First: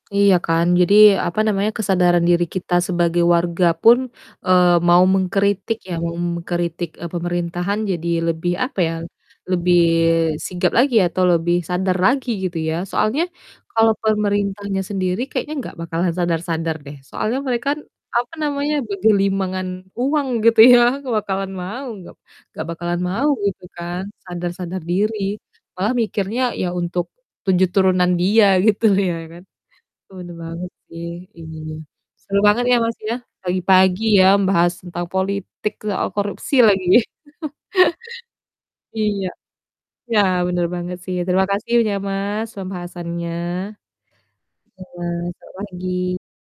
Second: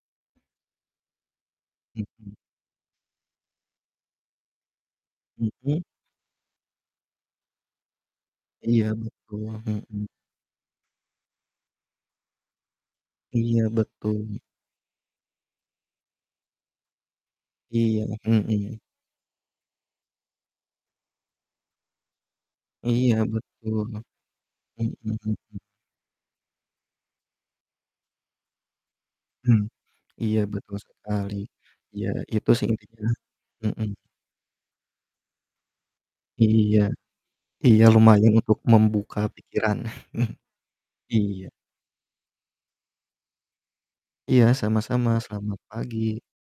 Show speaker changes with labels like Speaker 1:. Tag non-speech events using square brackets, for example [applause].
Speaker 1: Iya kan, jadi apa namanya, kesadaran
Speaker 2: Mhm.
Speaker 1: diri kita sebagai warga pun, eee, mau mengkritik
Speaker 2: Mhm.
Speaker 1: ya, mau mengkritik, e pemerintahan jadi lebih apa
Speaker 2: Iya
Speaker 1: ya,
Speaker 2: betul,
Speaker 1: lebih
Speaker 2: mhm.
Speaker 1: sigap lagi atau lebih sadar lagi gitu ya. Soalnya
Speaker 2: Iya
Speaker 1: kalau
Speaker 2: betul.
Speaker 1: pemerintahnya sendiri kayaknya nggak bakalan sadar-sadar deh, soalnya mereka kan,
Speaker 2: Iya,
Speaker 1: apa namanya,
Speaker 2: mhm.
Speaker 1: bergelimangan uang gitu ya bakalan mau, gak gak bakalan
Speaker 2: Iya
Speaker 1: mau gitu
Speaker 2: betul,
Speaker 1: kan sadar-sadar
Speaker 2: mhm
Speaker 1: diri.
Speaker 2: mhm.
Speaker 1: Malah mikirnya ya untuk 7 turunan dia gitu ya kan,
Speaker 2: Mmm,
Speaker 1: bener
Speaker 2: iya
Speaker 1: banget
Speaker 2: betul
Speaker 1: sih
Speaker 2: sekali,
Speaker 1: ininya.
Speaker 2: ya
Speaker 1: Seru
Speaker 2: itu
Speaker 1: banget
Speaker 2: sih
Speaker 1: ya Mas
Speaker 2: intinya,
Speaker 1: ya
Speaker 2: mhm.
Speaker 1: pagi-pagi ya membahas tentang politik, soal korupsi
Speaker 2: Iya,
Speaker 1: lagi.
Speaker 2: iya
Speaker 1: [chuckles]
Speaker 2: lumayan untuk membuka
Speaker 1: Iya,
Speaker 2: pikiran.
Speaker 1: iya
Speaker 2: [chuckles]
Speaker 1: bener banget sih, terima
Speaker 2: Iya.
Speaker 1: kasih ya Mas pembahasannya.
Speaker 2: Iya,
Speaker 1: Ya
Speaker 2: sama-sama,
Speaker 1: Mas, selamat
Speaker 2: selamat
Speaker 1: pagi.
Speaker 2: pagi.